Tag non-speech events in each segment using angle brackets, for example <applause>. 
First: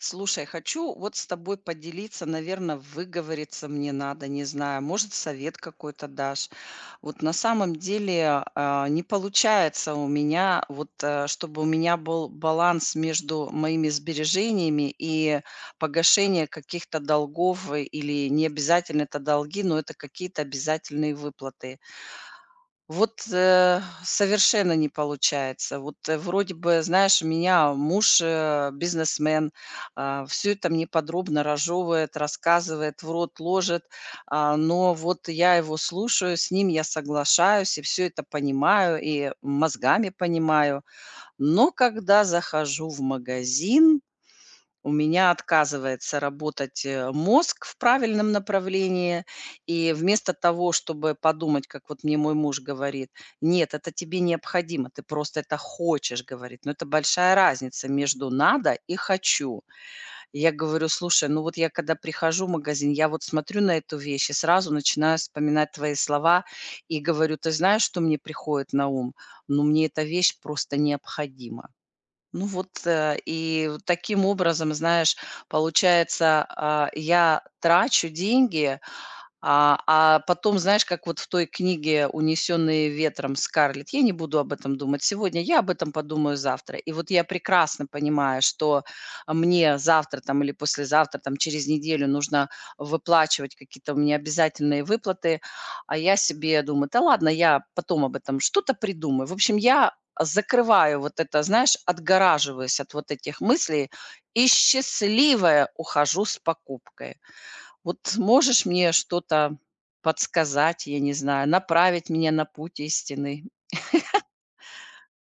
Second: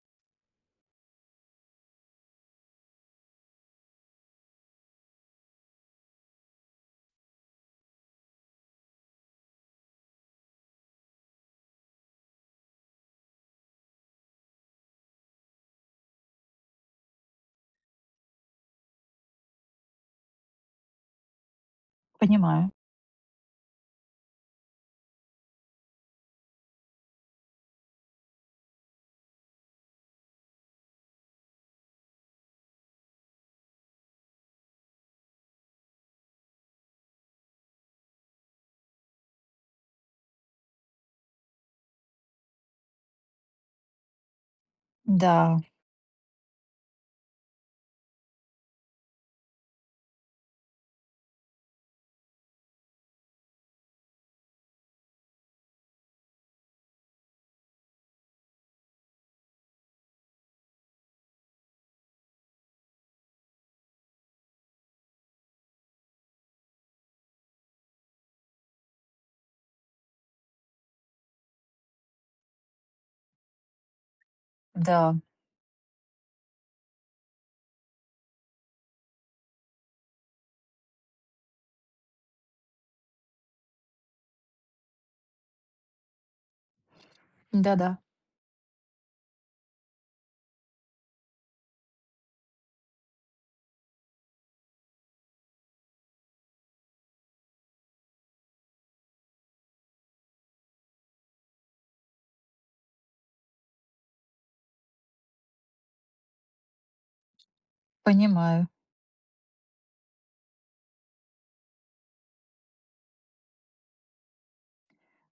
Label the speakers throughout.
Speaker 1: Слушай, хочу вот с тобой поделиться, наверное, выговориться мне надо, не знаю, может, совет какой-то дашь. Вот на самом деле не получается у меня, вот чтобы у меня был баланс между моими сбережениями и погашение каких-то долгов, или не обязательно это долги, но это какие-то обязательные выплаты.
Speaker 2: Понимаю.
Speaker 1: Вот, совершенно не получается. Вот, вроде бы, знаешь, у меня муж, бизнесмен, все это мне подробно разжевывает, рассказывает, в рот ложит, но вот я его слушаю, с ним я соглашаюсь и все это понимаю, и мозгами понимаю. Но когда захожу в магазин, у меня
Speaker 2: Да,
Speaker 1: отказывается работать, мозг в правильном направлении. И вместо того, чтобы подумать, как вот мне мой муж говорит: "Нет, это тебе необходимо, ты просто это хочешь", говорит. Но это большая разница между "надо" и "хочу". И я говорю: "Слушай, ну вот я когда прихожу в магазин, я вот смотрю на эту вещь и сразу начинаю вспоминать твои слова". И говорю: "Ты знаешь, что мне приходит на ум? Ну, мне эта вещь просто необходима". Ну вот, и вот таким образом, знаешь,
Speaker 2: да,
Speaker 1: получается, я трачу деньги, а потом, знаешь, как вот в той книге "Унесенные ветром" Скарлетт: "Я не буду об этом думать сегодня, я об этом подумаю завтра". И вот я прекрасно
Speaker 2: да-да,
Speaker 1: понимаю, что мне завтра там или послезавтра, там через неделю нужно выплачивать какие-то у меня обязательные выплаты, а я себе думаю: "Да ладно, я потом об этом что-то придумаю". В общем, я закрываю вот это, знаешь, отгораживаюсь от вот этих мыслей и счастливая ухожу с покупкой. Вот можешь
Speaker 2: понимаю.
Speaker 1: мне что-то подсказать, я не знаю, направить меня на путь истины?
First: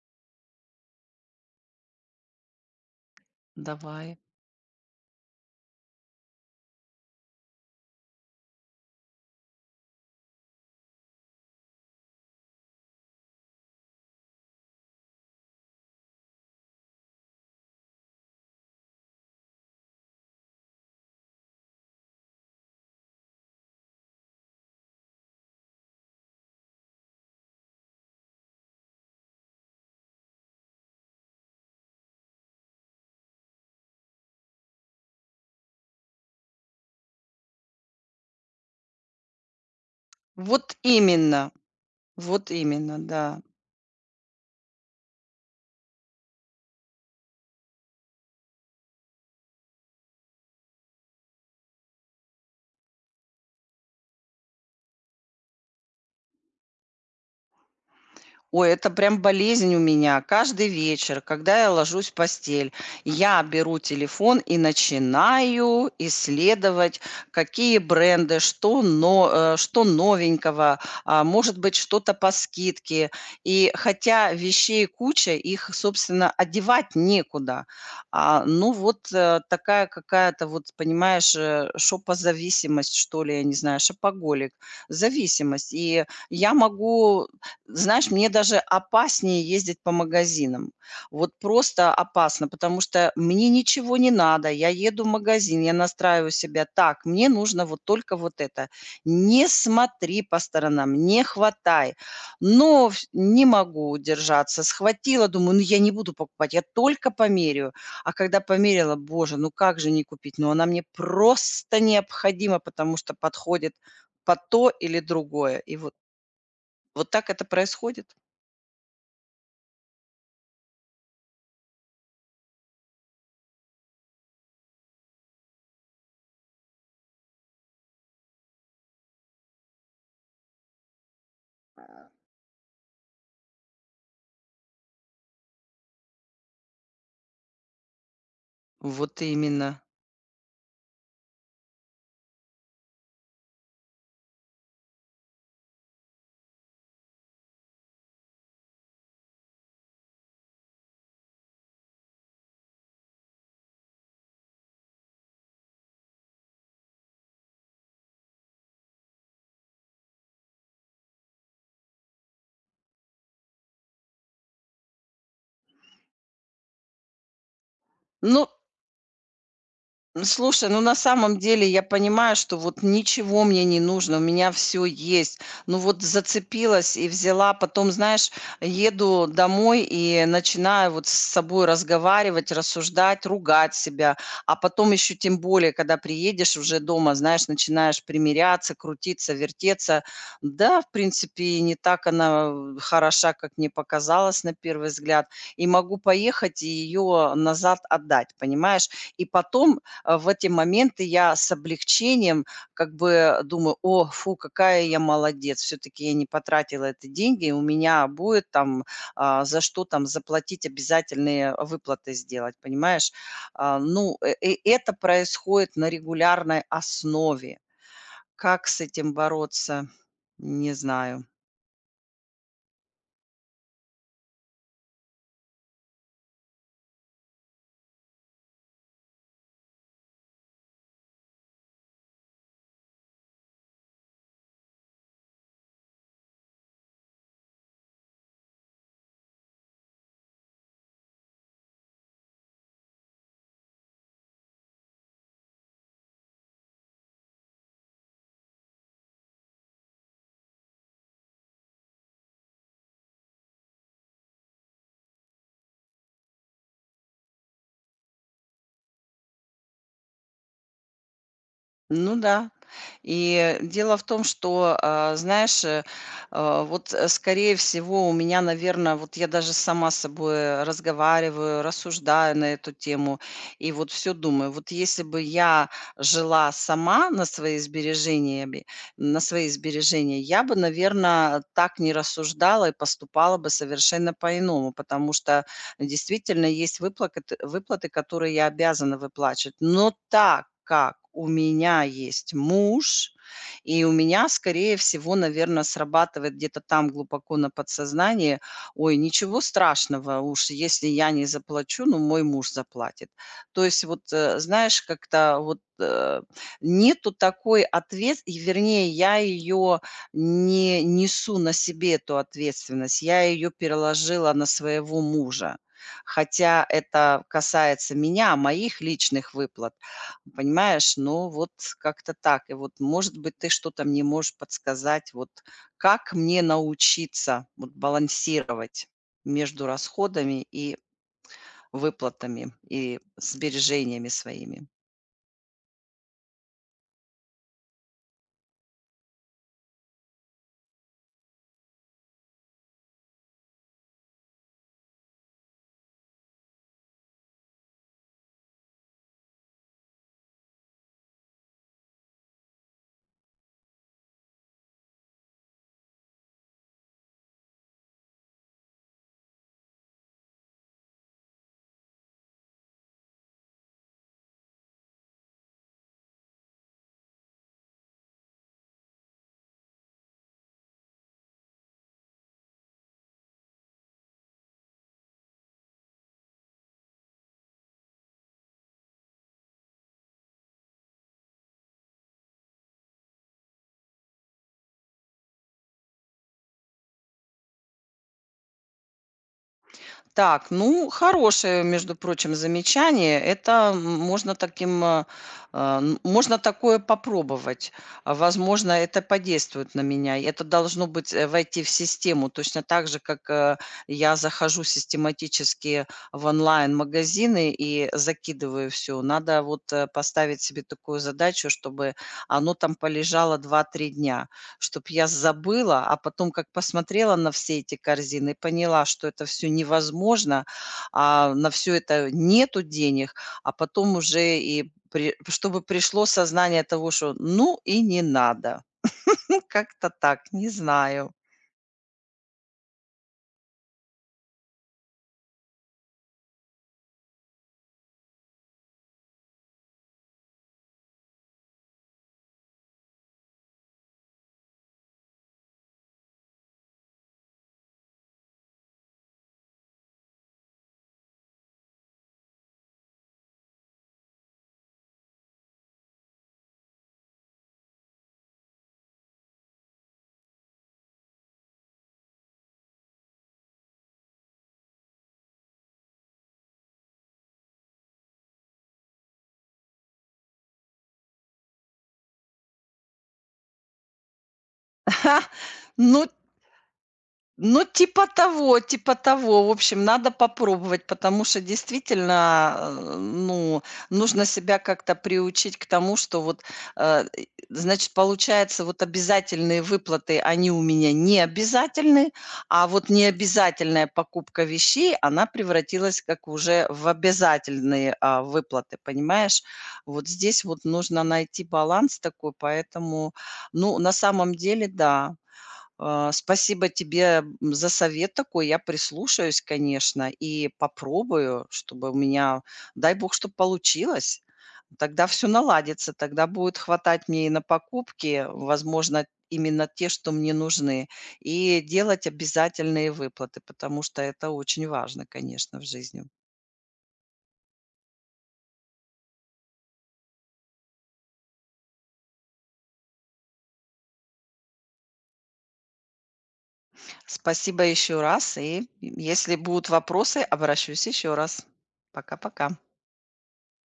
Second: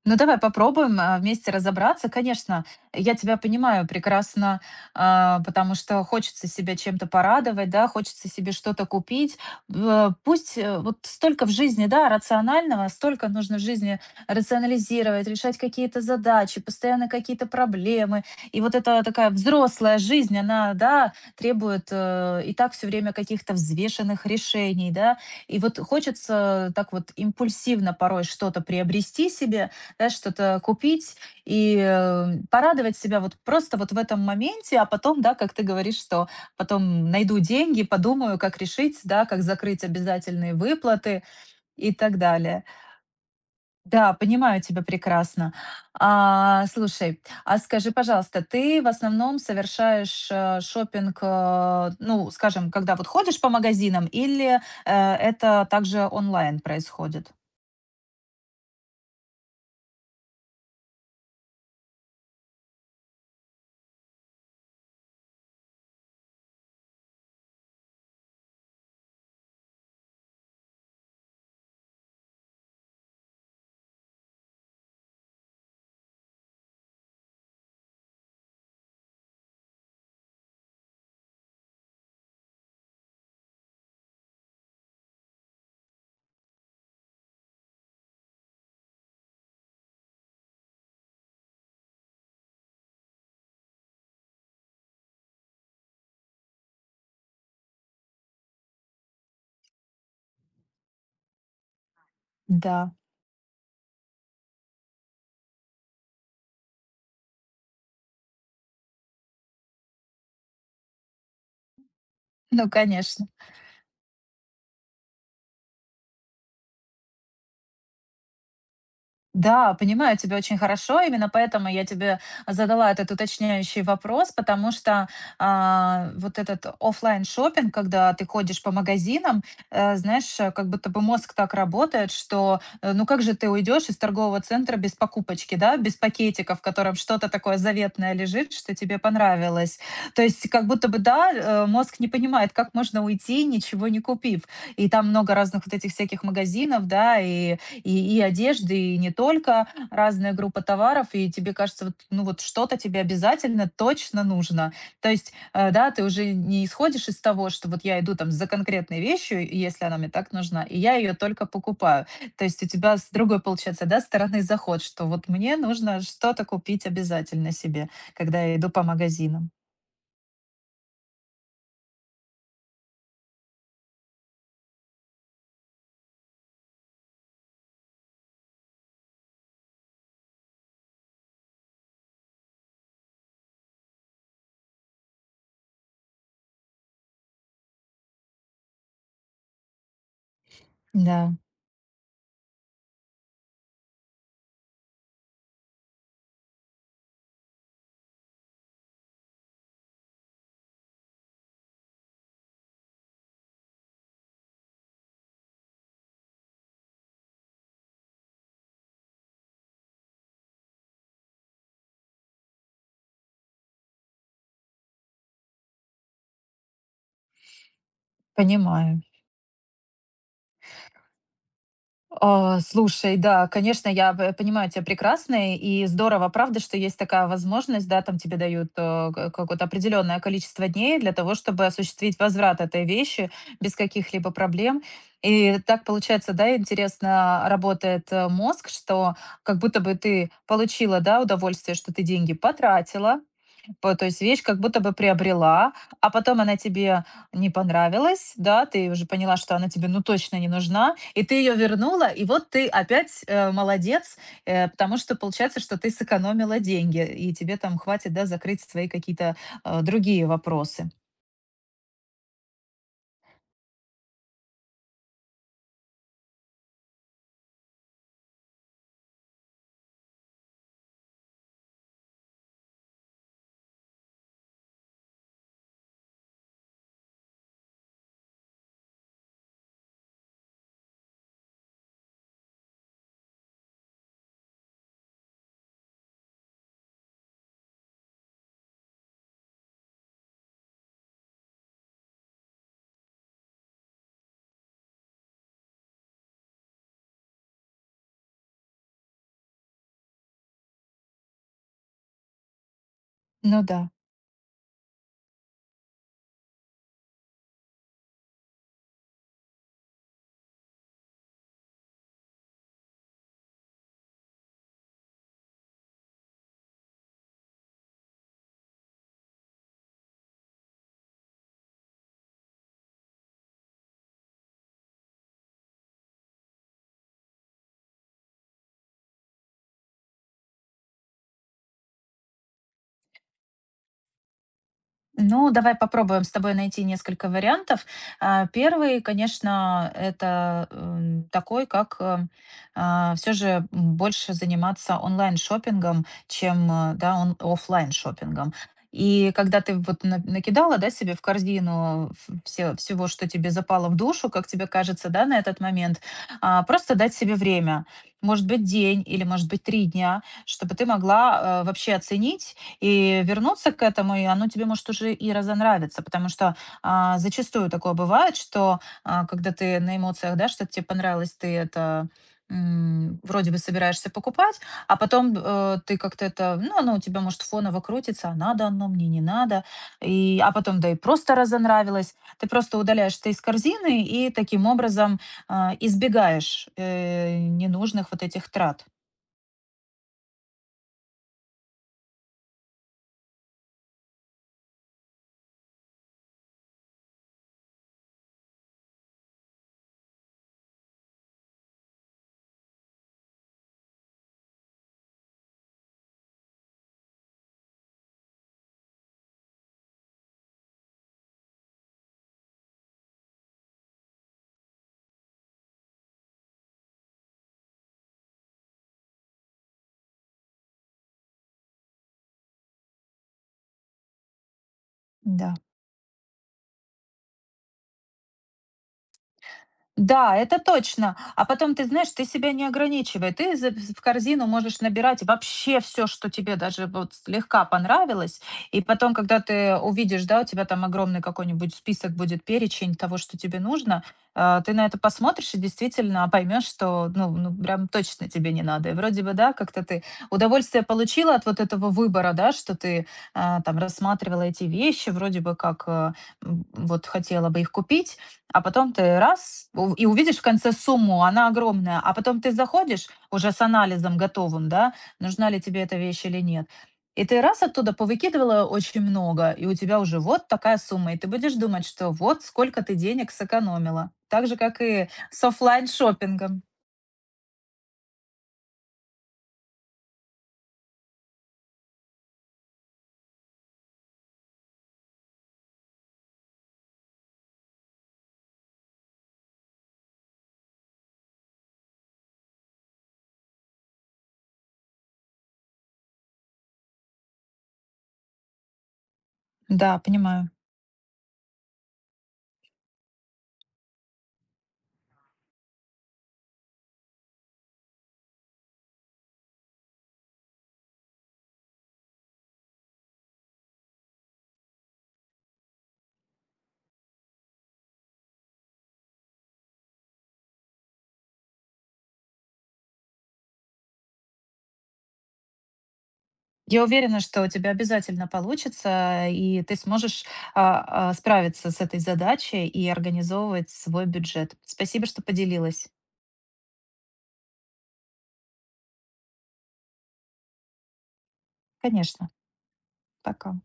Speaker 2: Ну, давай попробуем, вместе разобраться. Конечно, я тебя понимаю
Speaker 1: Давай.
Speaker 2: прекрасно, потому что хочется себя чем-то порадовать, да, хочется себе что-то купить. Пусть вот столько в жизни, да, рационального, столько нужно в жизни рационализировать, решать какие-то задачи, постоянно какие-то проблемы. И вот эта такая взрослая жизнь, она, да, требует и так все время каких-то взвешенных решений, да. И вот хочется так вот импульсивно порой что-то приобрести себе, да, что-то купить и порадовать себя вот просто вот в этом моменте, а потом, да, как ты говоришь, что потом найду деньги, подумаю, как решить, да, как закрыть обязательные
Speaker 1: Вот
Speaker 2: выплаты
Speaker 1: именно,
Speaker 2: и так
Speaker 1: вот
Speaker 2: далее.
Speaker 1: именно, да.
Speaker 2: Да, понимаю тебя прекрасно. А, слушай, а скажи, пожалуйста, ты в основном совершаешь, шопинг, ну, скажем, когда вот ходишь по магазинам, или, это также онлайн происходит?
Speaker 1: Ой, это прям болезнь у меня. Каждый вечер, когда я ложусь в постель, я беру телефон и начинаю исследовать, какие бренды, что, но, что новенького, а, может быть, что-то по скидке. И хотя вещей куча, их, собственно, одевать некуда. А, ну вот такая какая-то, вот понимаешь, шопозависимость, что ли, я не знаю, шопоголик, зависимость. И я могу, знаешь, мне даже опаснее ездить по магазинам. Вот просто опасно, потому что мне ничего не надо. Я еду в магазин, я настраиваю себя так, мне нужно вот только вот это. Не смотри по сторонам, не хватай.
Speaker 2: Да,
Speaker 1: Но не могу удержаться. Схватила, думаю, ну я не буду покупать, я только померяю. А когда померила, боже, ну как же не купить? Ну она мне просто необходима,
Speaker 2: ну,
Speaker 1: потому что
Speaker 2: конечно.
Speaker 1: подходит по то или другое. И вот, вот так это происходит.
Speaker 2: Да, понимаю тебя очень хорошо. Именно поэтому я тебе задала этот уточняющий вопрос, потому что вот этот оффлайн шопинг, когда ты ходишь по магазинам, знаешь, как будто бы мозг так работает, что ну как же ты уйдешь из торгового центра без покупочки, да, без пакетика, в котором что-то такое заветное лежит, что тебе
Speaker 1: Вот
Speaker 2: понравилось.
Speaker 1: именно.
Speaker 2: То есть как будто бы, да, мозг не понимает, как можно уйти, ничего не купив. И там много разных вот этих всяких магазинов, да, и одежды, и не только, разная группа товаров, и тебе кажется, вот, ну вот что-то тебе обязательно точно нужно. То есть, да, ты уже не исходишь из того, что вот я иду там за конкретной вещью, и если она мне так нужна, и я ее только покупаю. То есть у тебя с другой, получается, да, стороны заход, что вот мне нужно что-то купить обязательно себе, когда
Speaker 1: Ну,
Speaker 2: я иду по магазинам.
Speaker 1: Слушай, ну, на самом деле я понимаю, что вот ничего мне не нужно, у меня все есть. Ну, вот зацепилась и взяла. Потом, знаешь, еду домой и начинаю вот с собой разговаривать, рассуждать, ругать себя. А потом еще тем более, когда приедешь уже дома, знаешь, начинаешь примиряться, крутиться, вертеться. Да, в
Speaker 2: Да,
Speaker 1: принципе, и не так она в хороша, как мне показалось на первый взгляд. И могу поехать и ее назад отдать, понимаешь? И потом, в эти моменты я с облегчением как бы думаю: "О, фу, какая я молодец, все таки я не потратила эти деньги, и у меня будет там, а, за что там заплатить, обязательные выплаты сделать", понимаешь? А, ну, и это происходит на регулярной основе. Как с
Speaker 2: понимаю.
Speaker 1: этим бороться? Не знаю.
Speaker 2: А, слушай, да, конечно, я п понимаю тебя прекрасно, и здорово, правда, что есть такая возможность, да, там тебе дают, ка какое-то определенное количество дней для того, чтобы осуществить возврат этой вещи без каких-либо проблем. И так получается, да, интересно работает, мозг, что как будто бы ты получила, да, удовольствие, что ты деньги потратила, по то есть вещь как будто бы приобрела, а потом она тебе не понравилась, да, ты уже поняла, что она тебе ну точно не нужна, и ты ее вернула, и вот ты опять, молодец, потому что получается, что ты сэкономила деньги, и тебе там хватит, да, закрыть свои какие-то, другие вопросы.
Speaker 1: Ну да. И дело в том, что, знаешь, вот, скорее всего, у меня, наверное, вот я даже сама с собой разговариваю, рассуждаю на эту тему, и вот все думаю. Вот если бы я жила сама на свои сбережениями на свои сбережения, я бы, наверное, так не рассуждала и поступала бы совершенно по-иному, потому что действительно, есть выплаты, которые я обязана выплачивать. Но так как у меня есть муж, и у меня, скорее всего, наверное, срабатывает где-то там глубоко на подсознании: "Ой, ничего страшного, уж если я не заплачу, ну, мой муж заплатит".
Speaker 2: Ну
Speaker 1: То есть
Speaker 2: да.
Speaker 1: вот, знаешь, как-то вот, нету такой ответ и, вернее, я ее не несу на себе, эту ответственность. Я ее переложила на своего мужа. Хотя это касается меня, а моих личных выплат. Понимаешь, ну вот как-то так. И вот, может быть, ты что-то мне можешь подсказать, вот как мне научиться вот балансировать между расходами и выплатами, и сбережениями своими?
Speaker 2: Ну, давай попробуем с тобой найти несколько вариантов. Первый, конечно, это такой, как все же больше заниматься онлайн шопингом, чем да, оффлайн шопингом. И когда ты вот накидала да, себе в корзину всего, что тебе запало в душу, как тебе кажется, да, на этот момент, просто дать себе время, может быть, день или, может быть, 3 дня, чтобы ты могла вообще оценить, и вернуться к этому, и оно тебе, может, уже и разонравится, потому что зачастую такое бывает, что когда ты на эмоциях, да, что-то тебе понравилось, ты это вроде бы собираешься покупать, а потом ты как-то это, ну, оно у тебя, может, фоново крутится, а надо оно, мне не надо, а потом, да, и просто разонравилось. Ты просто удаляешь это из корзины и таким образом избегаешь ненужных вот этих трат.
Speaker 1: Так, ну, хорошее, между прочим, замечание. Это можно таким, можно такое попробовать. А, возможно, это подействует на меня. И это должно быть, войти в систему. Точно так же, как, я захожу систематически в онлайн-магазины и закидываю все. Надо вот, поставить себе такую задачу, чтобы оно там полежало два-три дня, чтобы я забыла, а потом как посмотрела на все эти корзины и поняла, что это все невозможно, на все это нету денег, а потом уже и при
Speaker 2: Да.
Speaker 1: чтобы пришло сознание того, что ну и не надо. <laughs> Ну, как-то так,
Speaker 2: Да,
Speaker 1: не
Speaker 2: это
Speaker 1: знаю.
Speaker 2: точно. А потом, ты знаешь, ты себя не ограничивай. Ты за в корзину можешь набирать вообще все, что тебе даже вот слегка понравилось. И потом, когда ты увидишь, да, у тебя там огромный какой-нибудь список будет, перечень того, что тебе нужно, ты на это посмотришь и действительно поймешь, что, ну ну, прям точно тебе не надо. И вроде бы, да, как-то ты удовольствие получила от вот этого выбора, да, что ты, там рассматривала эти вещи, вроде бы как, вот хотела бы их купить, а потом ты раз у и увидишь в конце сумму, она огромная, а потом ты заходишь уже с анализом готовым, да, нужна ли тебе эта вещь или нет. И ты раз оттуда повыкидывала очень много, и у тебя уже вот такая сумма, и ты будешь думать, что вот сколько ты денег сэкономила. Так же, как и
Speaker 1: <laughs>
Speaker 2: с
Speaker 1: Ну,
Speaker 2: оффлайн-шоппингом.
Speaker 1: Ну, типа того, типа того. В общем, надо попробовать, потому что действительно, ну, нужно себя как-то приучить к тому, что вот, и, значит, получается, вот обязательные выплаты, они у меня не обязательны, а вот необязательная покупка вещей, она превратилась как уже в обязательные, выплаты, понимаешь?
Speaker 2: Да,
Speaker 1: Вот здесь
Speaker 2: понимаю.
Speaker 1: вот нужно найти баланс такой, поэтому, ну, на самом деле, да. А, спасибо тебе, за совет такой. Я прислушаюсь, конечно, и попробую, чтобы у меня, дай бог, чтобы получилось. Тогда все наладится, тогда будет хватать мне и на покупки, возможно, именно те, что мне нужны, и делать обязательные выплаты, потому что это очень важно, конечно, в жизни.
Speaker 2: Я уверена, что у тебя обязательно получится, и ты сможешь, справиться с этой задачей и организовывать свой бюджет. Спасибо, что поделилась.
Speaker 1: Спасибо еще раз, и если будут вопросы, обращусь еще раз.
Speaker 2: Конечно.
Speaker 1: Пока-пока.
Speaker 2: Пока.